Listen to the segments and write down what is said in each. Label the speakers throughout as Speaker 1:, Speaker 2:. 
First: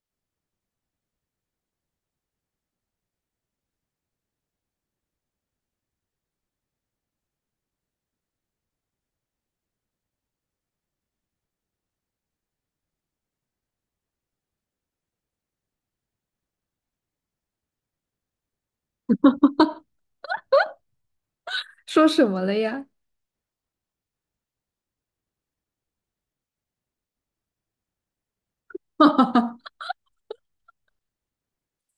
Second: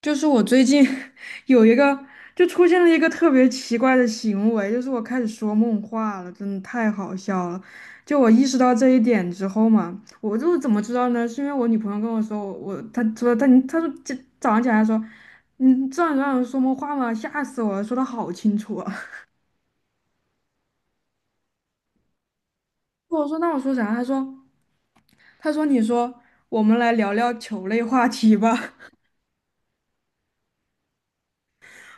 Speaker 1: 就是我最近 有一个，就出现了一个特别奇怪的行为，就是我开始说梦话了，真的太好笑了。就我意识到这一点之后嘛，我就怎么知道呢？是因为我女朋友跟我说，我她说她你她说这早上起来说，你这样让人说梦话吗？吓死我了，说的好清楚啊。
Speaker 2: 说什么了呀？
Speaker 1: 我说那我说啥？她说你说我们来聊聊球类话题吧。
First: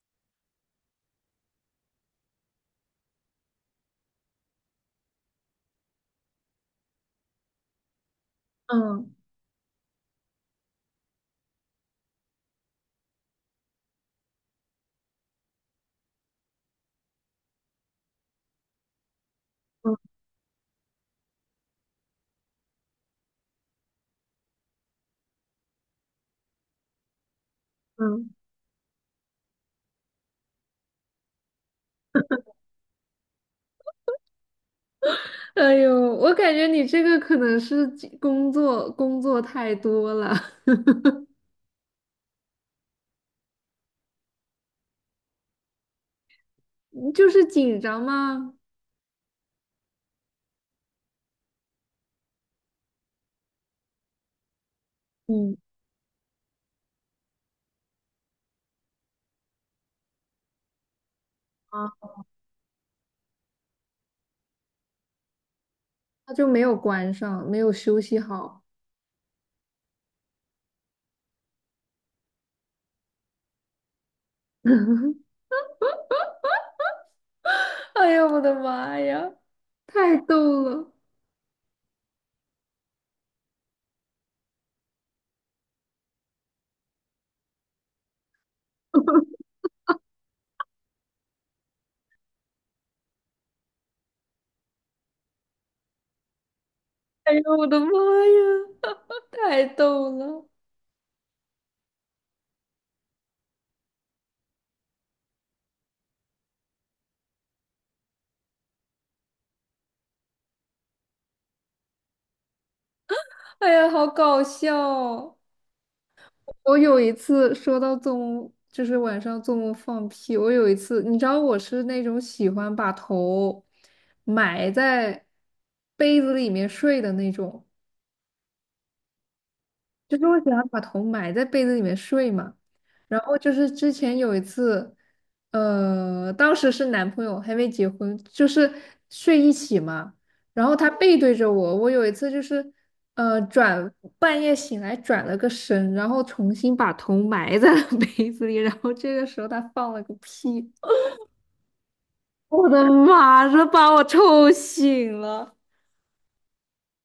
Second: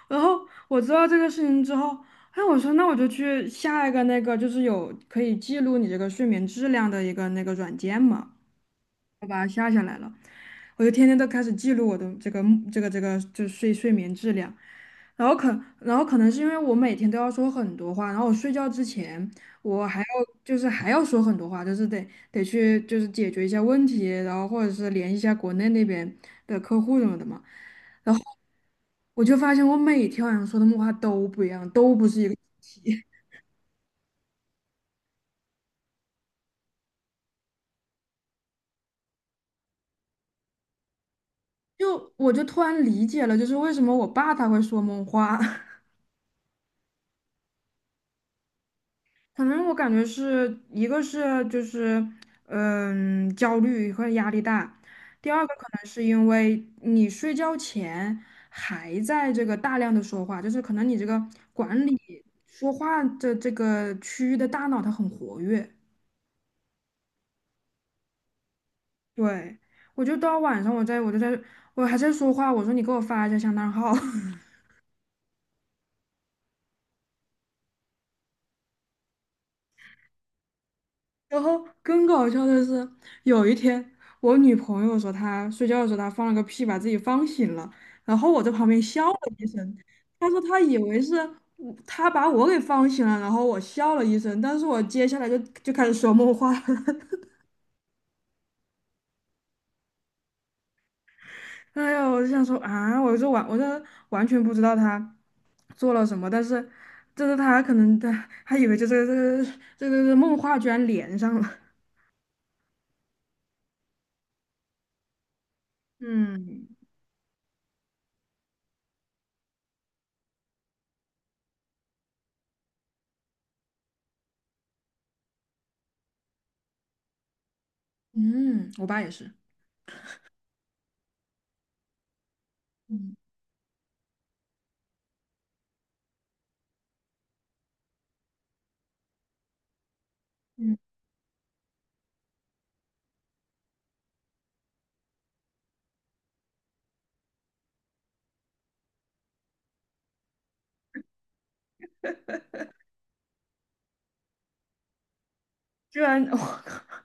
Speaker 1: 然后我知道这个事情之后，哎，我说那我就去下一个那个，就是有可以记录你这个睡眠质量的一个那个软件嘛。
Speaker 2: 嗯
Speaker 1: 我就天天都开始记录我的这个就是睡眠质量，然后可然后可能是因为我每天都要说很多话，然后我睡觉之前我
Speaker 2: 嗯
Speaker 1: 还要就是还要说很多话，就是得去就是解决一下问题，然后或者是联系一下国内那边的客户什么的嘛，然后
Speaker 2: 嗯，
Speaker 1: 我就发现我每天晚上说的梦话都不一样，都不是一个主题，
Speaker 2: 哎呦，我感觉你这个可能是紧工作工作太多了，
Speaker 1: 我就突然理解了，就是为什么我爸他会说梦话。
Speaker 2: 你就是紧张吗？
Speaker 1: 可能我感觉是一个是就是焦虑和压力大，第二个
Speaker 2: 嗯
Speaker 1: 可能是因为你睡觉前还在这个大量的说话，就是可能你这个管理
Speaker 2: 啊，
Speaker 1: 说话的这个区域的大脑它很活跃，
Speaker 2: 他就没有关上，没有休息好。
Speaker 1: 对，我就到晚上我还在说话，我说你给我发一下香囊号。
Speaker 2: 哎呀，我的妈呀，太逗了！
Speaker 1: 然后更搞笑的是，有一天我女朋友说她睡觉的时候她放了个屁，把自己放醒了，然后我在旁边笑了一声。她说她以为是她把我给放醒了，然后我笑了一声，但是我接下来就开始说梦话了。
Speaker 2: 哎呀，我的妈呀，太逗了！
Speaker 1: 哎呀，我就想说啊，我就完全不知道她做了什么，但是就是她可能以为就这个梦话居然连上了。
Speaker 2: 哎呀，好搞笑哦！
Speaker 1: 嗯
Speaker 2: 我有一次说到做梦，就是晚上做梦放屁。我有一次，你知道我是那种喜欢把头埋在被子里面睡的那种。
Speaker 1: 嗯，我爸也是。
Speaker 2: 就是我喜欢把头埋在被子里面睡嘛。
Speaker 1: 嗯
Speaker 2: 然后就是之前有一次，当时是男朋友还没结婚，就是睡一起嘛。然后
Speaker 1: 嗯
Speaker 2: 他背对着我，我有一次就是，呃，转半夜醒来转了个身，然后重新把头埋在了 被子里，然后这个时候他放了个屁，我的妈，这把我臭醒了。
Speaker 1: 居然，我靠，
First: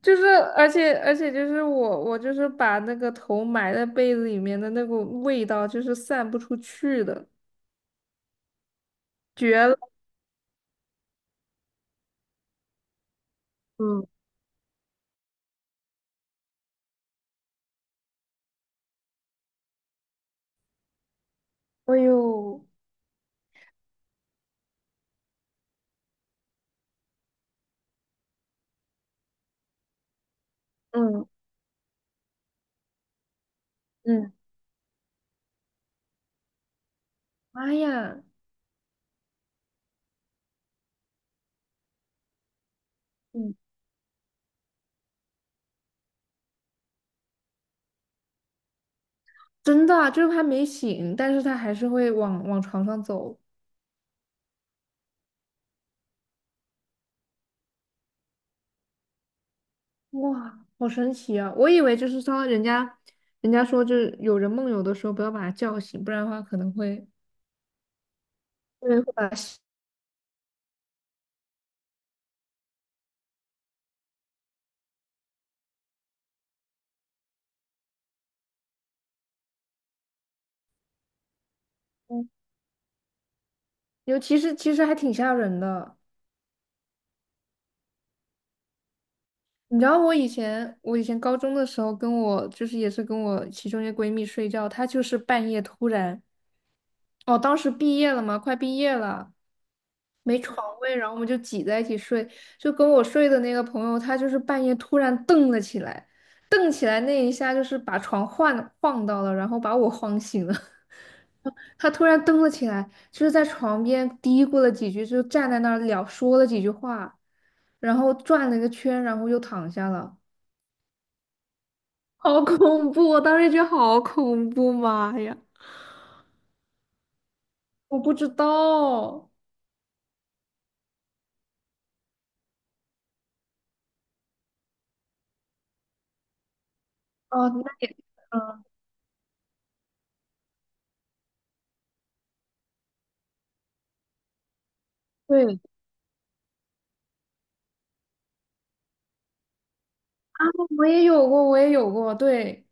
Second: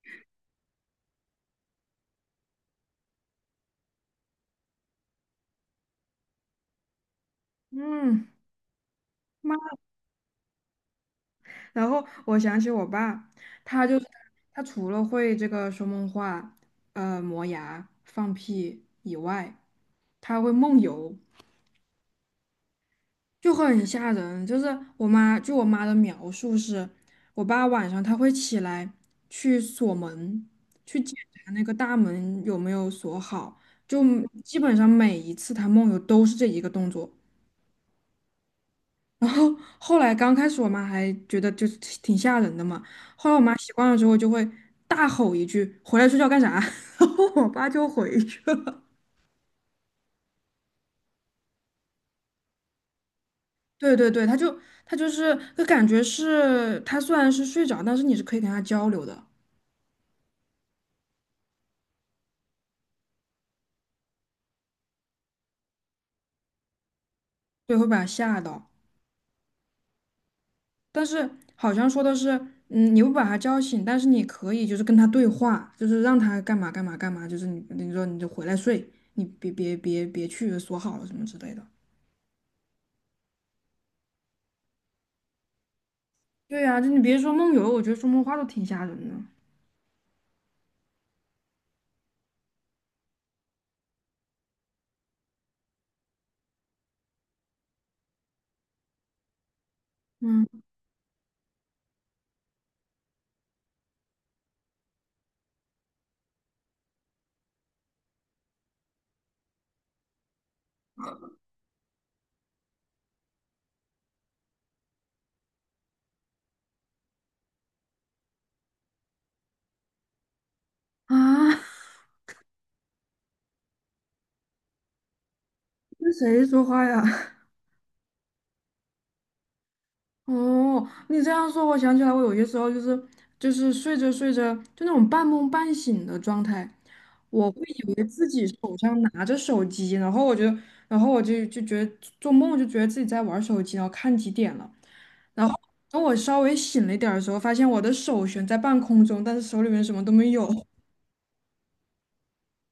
Speaker 2: 就是，而且就是我就是把那个头埋在被子里面的那股味道，就是散不出去的，
Speaker 1: 嗯，妈！
Speaker 2: 绝了！
Speaker 1: 然后我想起我爸，他就是
Speaker 2: 嗯。
Speaker 1: 他除了会这个说梦话、磨牙、放屁以外，他会梦游，
Speaker 2: 哎呦，
Speaker 1: 就很吓人。就是我妈，据我妈的描述是，我爸晚上他会起来去锁门，去检
Speaker 2: 嗯。
Speaker 1: 查那个大门有没有锁好，就
Speaker 2: 嗯。
Speaker 1: 基本上每一次他梦游都是这一个动作。
Speaker 2: 妈呀。
Speaker 1: 然后后来刚开始我妈还觉得就是挺吓人的嘛，后来我妈
Speaker 2: 嗯。
Speaker 1: 习惯了之后就会大吼一句“回来睡觉干啥”，然后我爸就回去了。
Speaker 2: 真的啊，就是他没醒，但是他还是会往床上走。
Speaker 1: 对对对，他就是就感觉是他虽然是睡着，但是你是可以跟他交流的，
Speaker 2: 哇，好神奇啊！我以为就是说人家说就是有人梦游的时候不要把他叫醒，不然的话可能会。
Speaker 1: 对，会把他吓到。
Speaker 2: 对，把他吓。
Speaker 1: 但是好像说的是，你不把他叫醒，但是你可以就是跟他对话，就是让他干嘛干嘛干嘛，就是你说你就回来睡，你别去锁好了什么之类的。
Speaker 2: 嗯，尤其是其实还挺吓人的。
Speaker 1: 对呀、就你别说梦游，我觉得说梦话都挺吓人的。
Speaker 2: 你知道我以前，我以前高中的时候，跟我就是也是跟我其中一个闺蜜睡觉，她就是半夜突然，哦，当时毕业了嘛，快毕业了，没
Speaker 1: 嗯
Speaker 2: 床位，然后我们就挤在一起睡，就跟我睡的那个朋友，她就是半夜突然瞪了起来，瞪起来那一下就是把床晃到了，然后把我晃醒了。她突然瞪了起来，就是在床边嘀咕了几句，就站在那儿聊说了几句话，然后转了一个圈，然后又躺下了。
Speaker 1: 啊，
Speaker 2: 好恐怖！我当时觉得好恐怖，妈呀！
Speaker 1: 跟谁说话呀？
Speaker 2: 我不知道哦。
Speaker 1: 哦，你这样说，我想起来，我有些时候就是睡着睡着，就那种半梦半醒的状态，
Speaker 2: 眼
Speaker 1: 我会
Speaker 2: 那
Speaker 1: 以
Speaker 2: 也
Speaker 1: 为自己手上拿着手机，然后我就觉得做梦就觉得自己在玩手机，然后看几点了，然后
Speaker 2: 对。
Speaker 1: 等我稍微醒了一点儿的时候，发现我的手悬在半空中，但是手里面什么都没
Speaker 2: 啊，
Speaker 1: 有，
Speaker 2: 我也有过，我也有过，对，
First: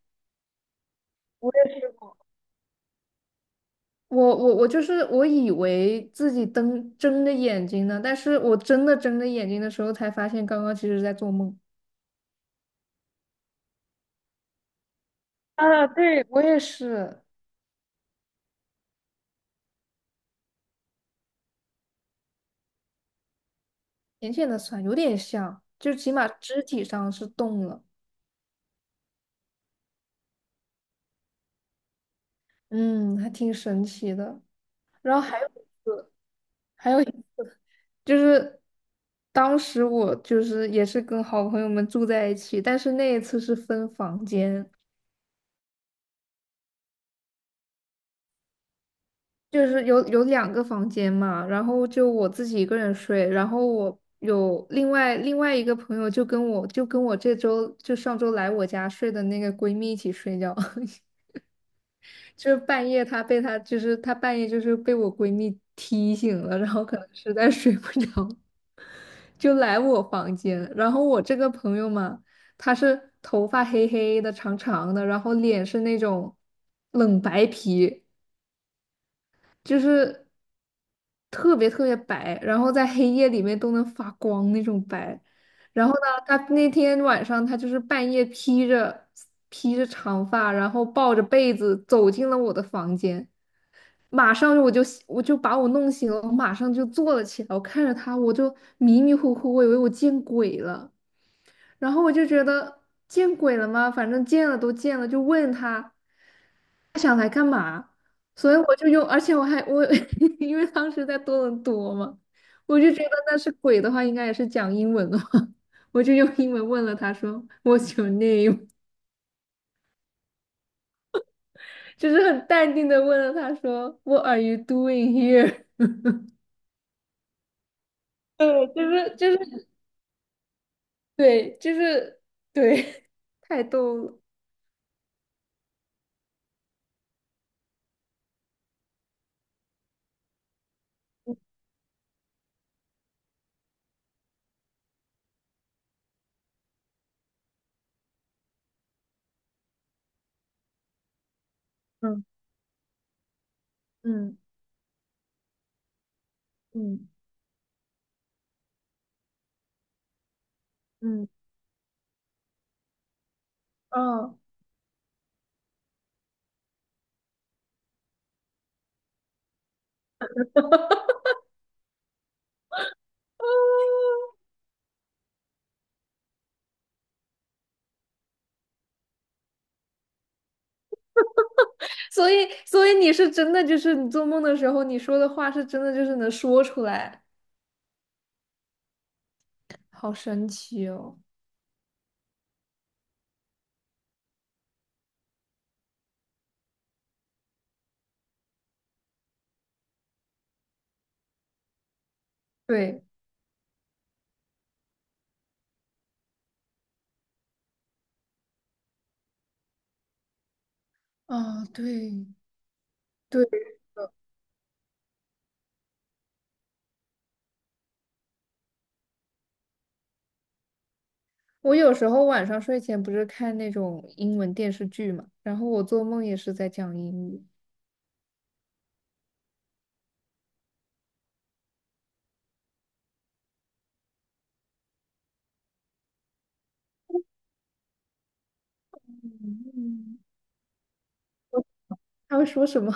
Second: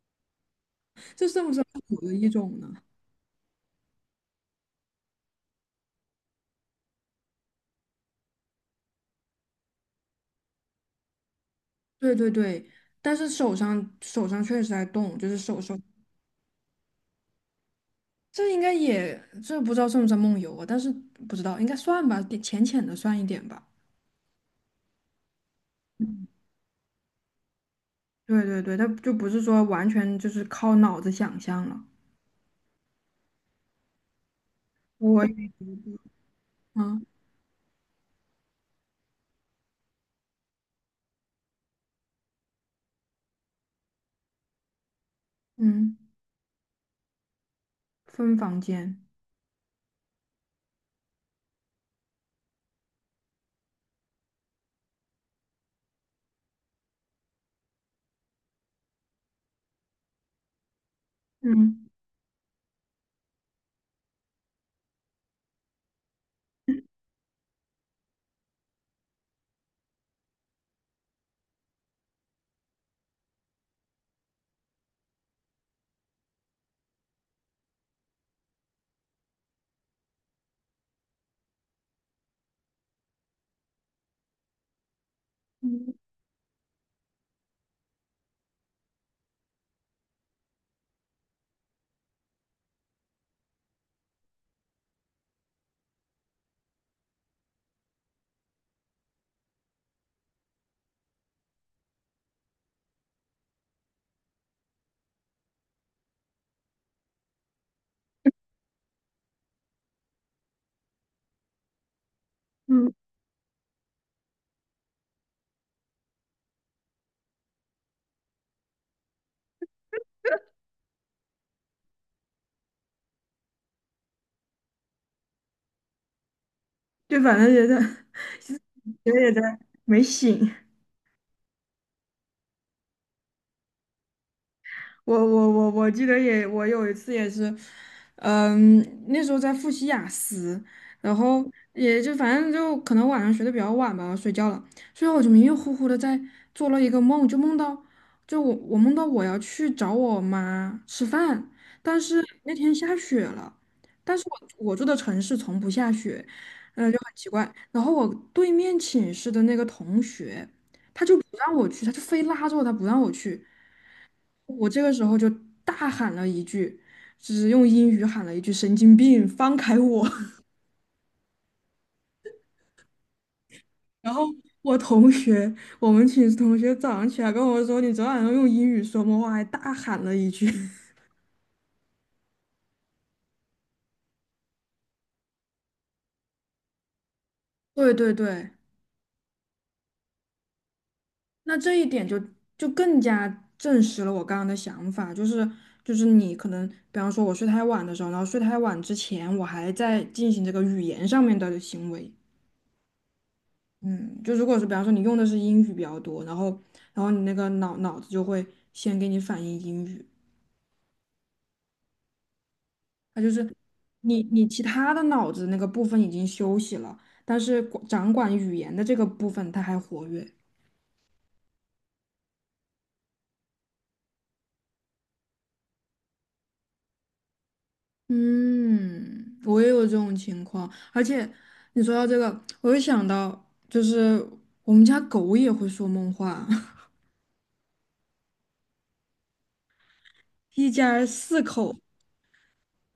Speaker 1: 这算
Speaker 2: 我
Speaker 1: 不算
Speaker 2: 也试
Speaker 1: 有的
Speaker 2: 过。
Speaker 1: 一种呢？
Speaker 2: 我就是我以为自己瞪睁着眼睛呢，但是我真的睁着眼睛的时候才发现，刚刚其实在做梦。
Speaker 1: 对对对，但是手上确实在动，就是手，
Speaker 2: 啊，对，我也是。
Speaker 1: 这应该也这不知道算不算梦游啊？但是不知道应该算吧，点浅浅的算一点吧。
Speaker 2: 浅浅的酸，有点像，就起码肢体上是动了。
Speaker 1: 对对对，它就不是说完全就是靠脑子想象了。
Speaker 2: 嗯，还挺神奇的。然后还有
Speaker 1: 我
Speaker 2: 一次，还
Speaker 1: 嗯
Speaker 2: 个，就是当时我就是也是跟好朋友们住在一起，但是那一次是分房间，
Speaker 1: 嗯，分房间，
Speaker 2: 就是有两个房间嘛，然后就我自己一个人睡，然后我有另外一个朋友就跟我这周上周来我家睡的那个闺蜜一起睡觉。
Speaker 1: 嗯
Speaker 2: 就是半夜她被她就是她半夜就是被我闺蜜踢醒了，然后可能实在睡不着。就来我房间，然后我这个朋友嘛，他是头发黑黑的、长长的，然后脸是那种冷白皮，就是特别白，然后在黑夜里面都能发光那种白。然
Speaker 1: 嗯
Speaker 2: 后呢，他那天晚上他就是半夜披着长发，然后抱着被子走进了我的房间。马上我就把我弄醒了，我马上就坐了起来。我看着他，我就迷迷糊糊，我以为我见鬼了。然后我就觉得见鬼了吗？反正见了都见了，就问他。所以我就用，而且我还我 因为当时在多伦多嘛，我就
Speaker 1: 嗯，
Speaker 2: 觉得那是鬼的话，应该也是讲英文的话，我就用英文问了他说 "What's your name？" 就是很淡定的问了他说 "What are you doing here？"
Speaker 1: 就反正觉得
Speaker 2: 对，就
Speaker 1: 觉
Speaker 2: 是
Speaker 1: 得
Speaker 2: 就
Speaker 1: 也在
Speaker 2: 是
Speaker 1: 没醒。
Speaker 2: 对，就是对，太逗了。
Speaker 1: 我记得也，我有一次也是，嗯，那时候在复习雅思，然后也就反正就可能晚上学的比较晚吧，我睡觉了，所以我就迷迷糊糊的在做了一个梦，就梦到就我我梦到我要去找我妈吃饭，但是
Speaker 2: 嗯。
Speaker 1: 那天下雪了，但是
Speaker 2: 嗯。
Speaker 1: 我住的城市从不下雪，嗯，就
Speaker 2: 嗯。
Speaker 1: 很奇怪。然后我对面寝室的那个同学，他就不
Speaker 2: 嗯。
Speaker 1: 让我去，他就非拉着我，他不让我去。
Speaker 2: 哦。
Speaker 1: 我这个时候就大喊了一句，就是用英语喊了一句“神经病，放开我” 然后我同学，我们寝室同学早上起来跟我说：“你昨晚上用英语说梦话，还大喊了一句。
Speaker 2: 所以，所以你是真的，就是你做梦的时候，你说的话是真的，就是能说出来，
Speaker 1: 对对对，
Speaker 2: 好神奇哦。
Speaker 1: 那这一点就更加证实了我刚刚的想法，就是你可能，比方说我睡太晚的时候，然后睡太晚之前，我还在进行这个语言上面的行为。
Speaker 2: 对。
Speaker 1: 嗯，就如果是比方说你用的是英语比较多，然后你那个脑子就会先给你反应英语，
Speaker 2: 啊，对。
Speaker 1: 它就
Speaker 2: 对，
Speaker 1: 是你其他的脑子那个部分已经休息了，但是掌管语言的这个部分它还活跃。
Speaker 2: 我有时候晚上睡前不是看那种英文电视剧嘛，然后我做梦也是在讲英语。
Speaker 1: 嗯，我也有这种情况，而且你说到这个，我又想到，就是我们家狗也会说梦话，
Speaker 2: 嗯。
Speaker 1: 一家四
Speaker 2: 我
Speaker 1: 口。
Speaker 2: 他会说什么。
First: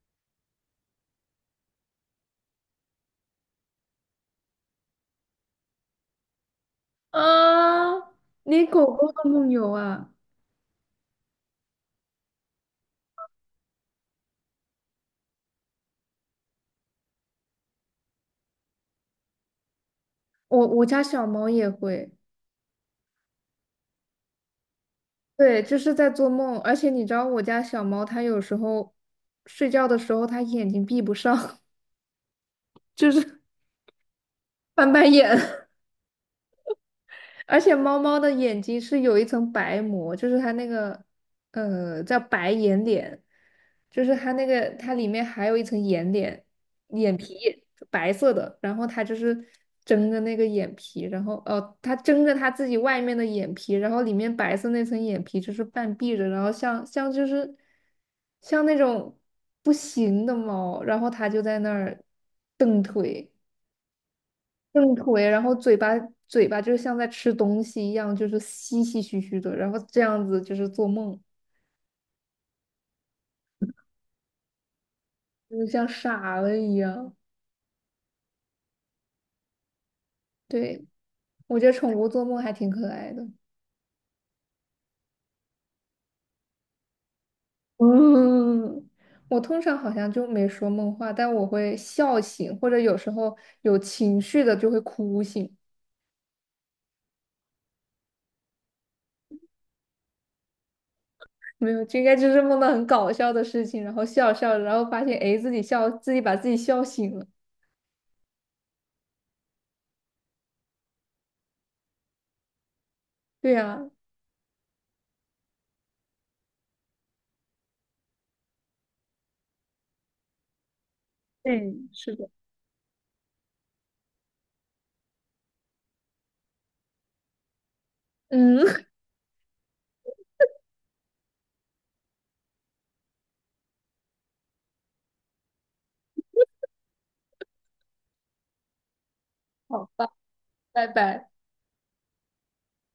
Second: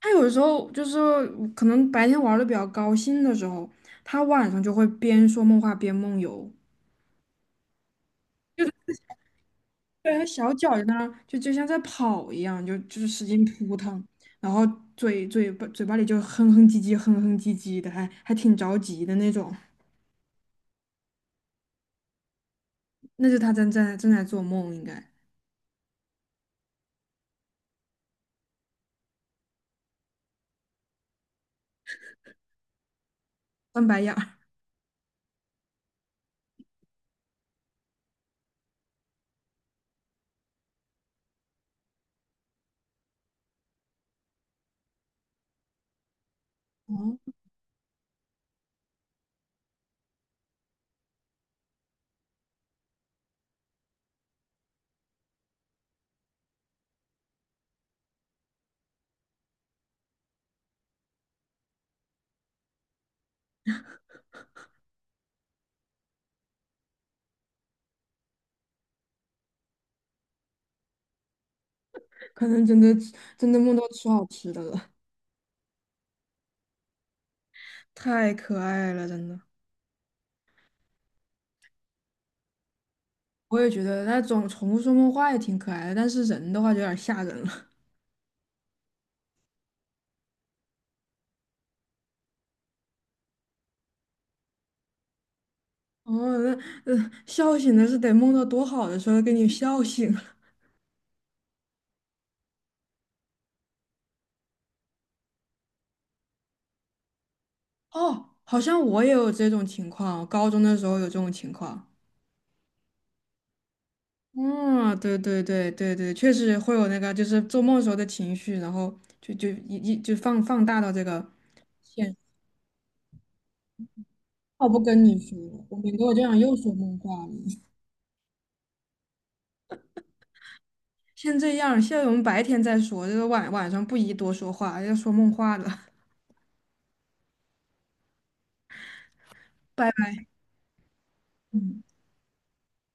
Speaker 1: 他有时候就是可能白天玩的比较高兴的时候，他晚上就会边说梦话边梦游，
Speaker 2: 啊？你狗狗的梦游啊？
Speaker 1: 对，他小脚在那儿就像在跑一样，就是使劲扑腾，然后嘴巴里就哼哼唧唧哼哼唧唧的，还挺着急的那种，
Speaker 2: 我家小猫也会。
Speaker 1: 那是他正在做梦，应该
Speaker 2: 对，就是在做梦，而且你知道我家小猫它有时候睡觉的时候它眼睛闭不上，就是
Speaker 1: 翻白眼儿，
Speaker 2: 翻白眼。而且猫猫的眼睛是有一层白膜，就是它那个，叫白眼睑，就是它那个它里面还有一层眼睑，眼
Speaker 1: 哦，
Speaker 2: 皮白色的，然后它就是睁着那个眼皮，然后哦，它睁着它自己外面的眼皮，然后里面白色那层眼皮就是半闭着，然后像就是像那种不行的猫，然后它就在那儿蹬腿。正腿，然后嘴巴就是像在吃东西一样，就是吸吸嘘嘘的，然后这样子就是做梦，
Speaker 1: 可能真的梦到吃好吃的了，
Speaker 2: 就是像傻了一样。
Speaker 1: 太可爱了，真的。
Speaker 2: 对，我觉得宠物做梦还挺可爱的。
Speaker 1: 我也觉得，那种宠物说梦话也挺可爱的，但是人的话就有点吓人了。
Speaker 2: 嗯。我通常好像就没说梦话，但我会笑醒，或者有时候有情绪的就会哭醒。
Speaker 1: 哦，那笑醒的是得梦到多好的时候给你笑醒了。
Speaker 2: 没有，就应该就是梦到很搞笑的事情，然后笑着然后发现诶自己笑，自己把自己笑醒了。
Speaker 1: 哦，好像我也有这种情况，我高中的时候有这种情况。
Speaker 2: 对呀、
Speaker 1: 嗯，对对对对对，确实会有那个，就是做梦时候的情绪，然后就一就放大到这个
Speaker 2: 嗯，是
Speaker 1: 现。
Speaker 2: 的。
Speaker 1: 我不跟你说了，我免得我这样又说梦话了。
Speaker 2: 嗯，
Speaker 1: 先这样，现在我们白天再说，这个晚上不宜多说话，要说梦话了。
Speaker 2: 好
Speaker 1: 拜
Speaker 2: 吧，
Speaker 1: 拜。
Speaker 2: 拜拜。
Speaker 1: 嗯。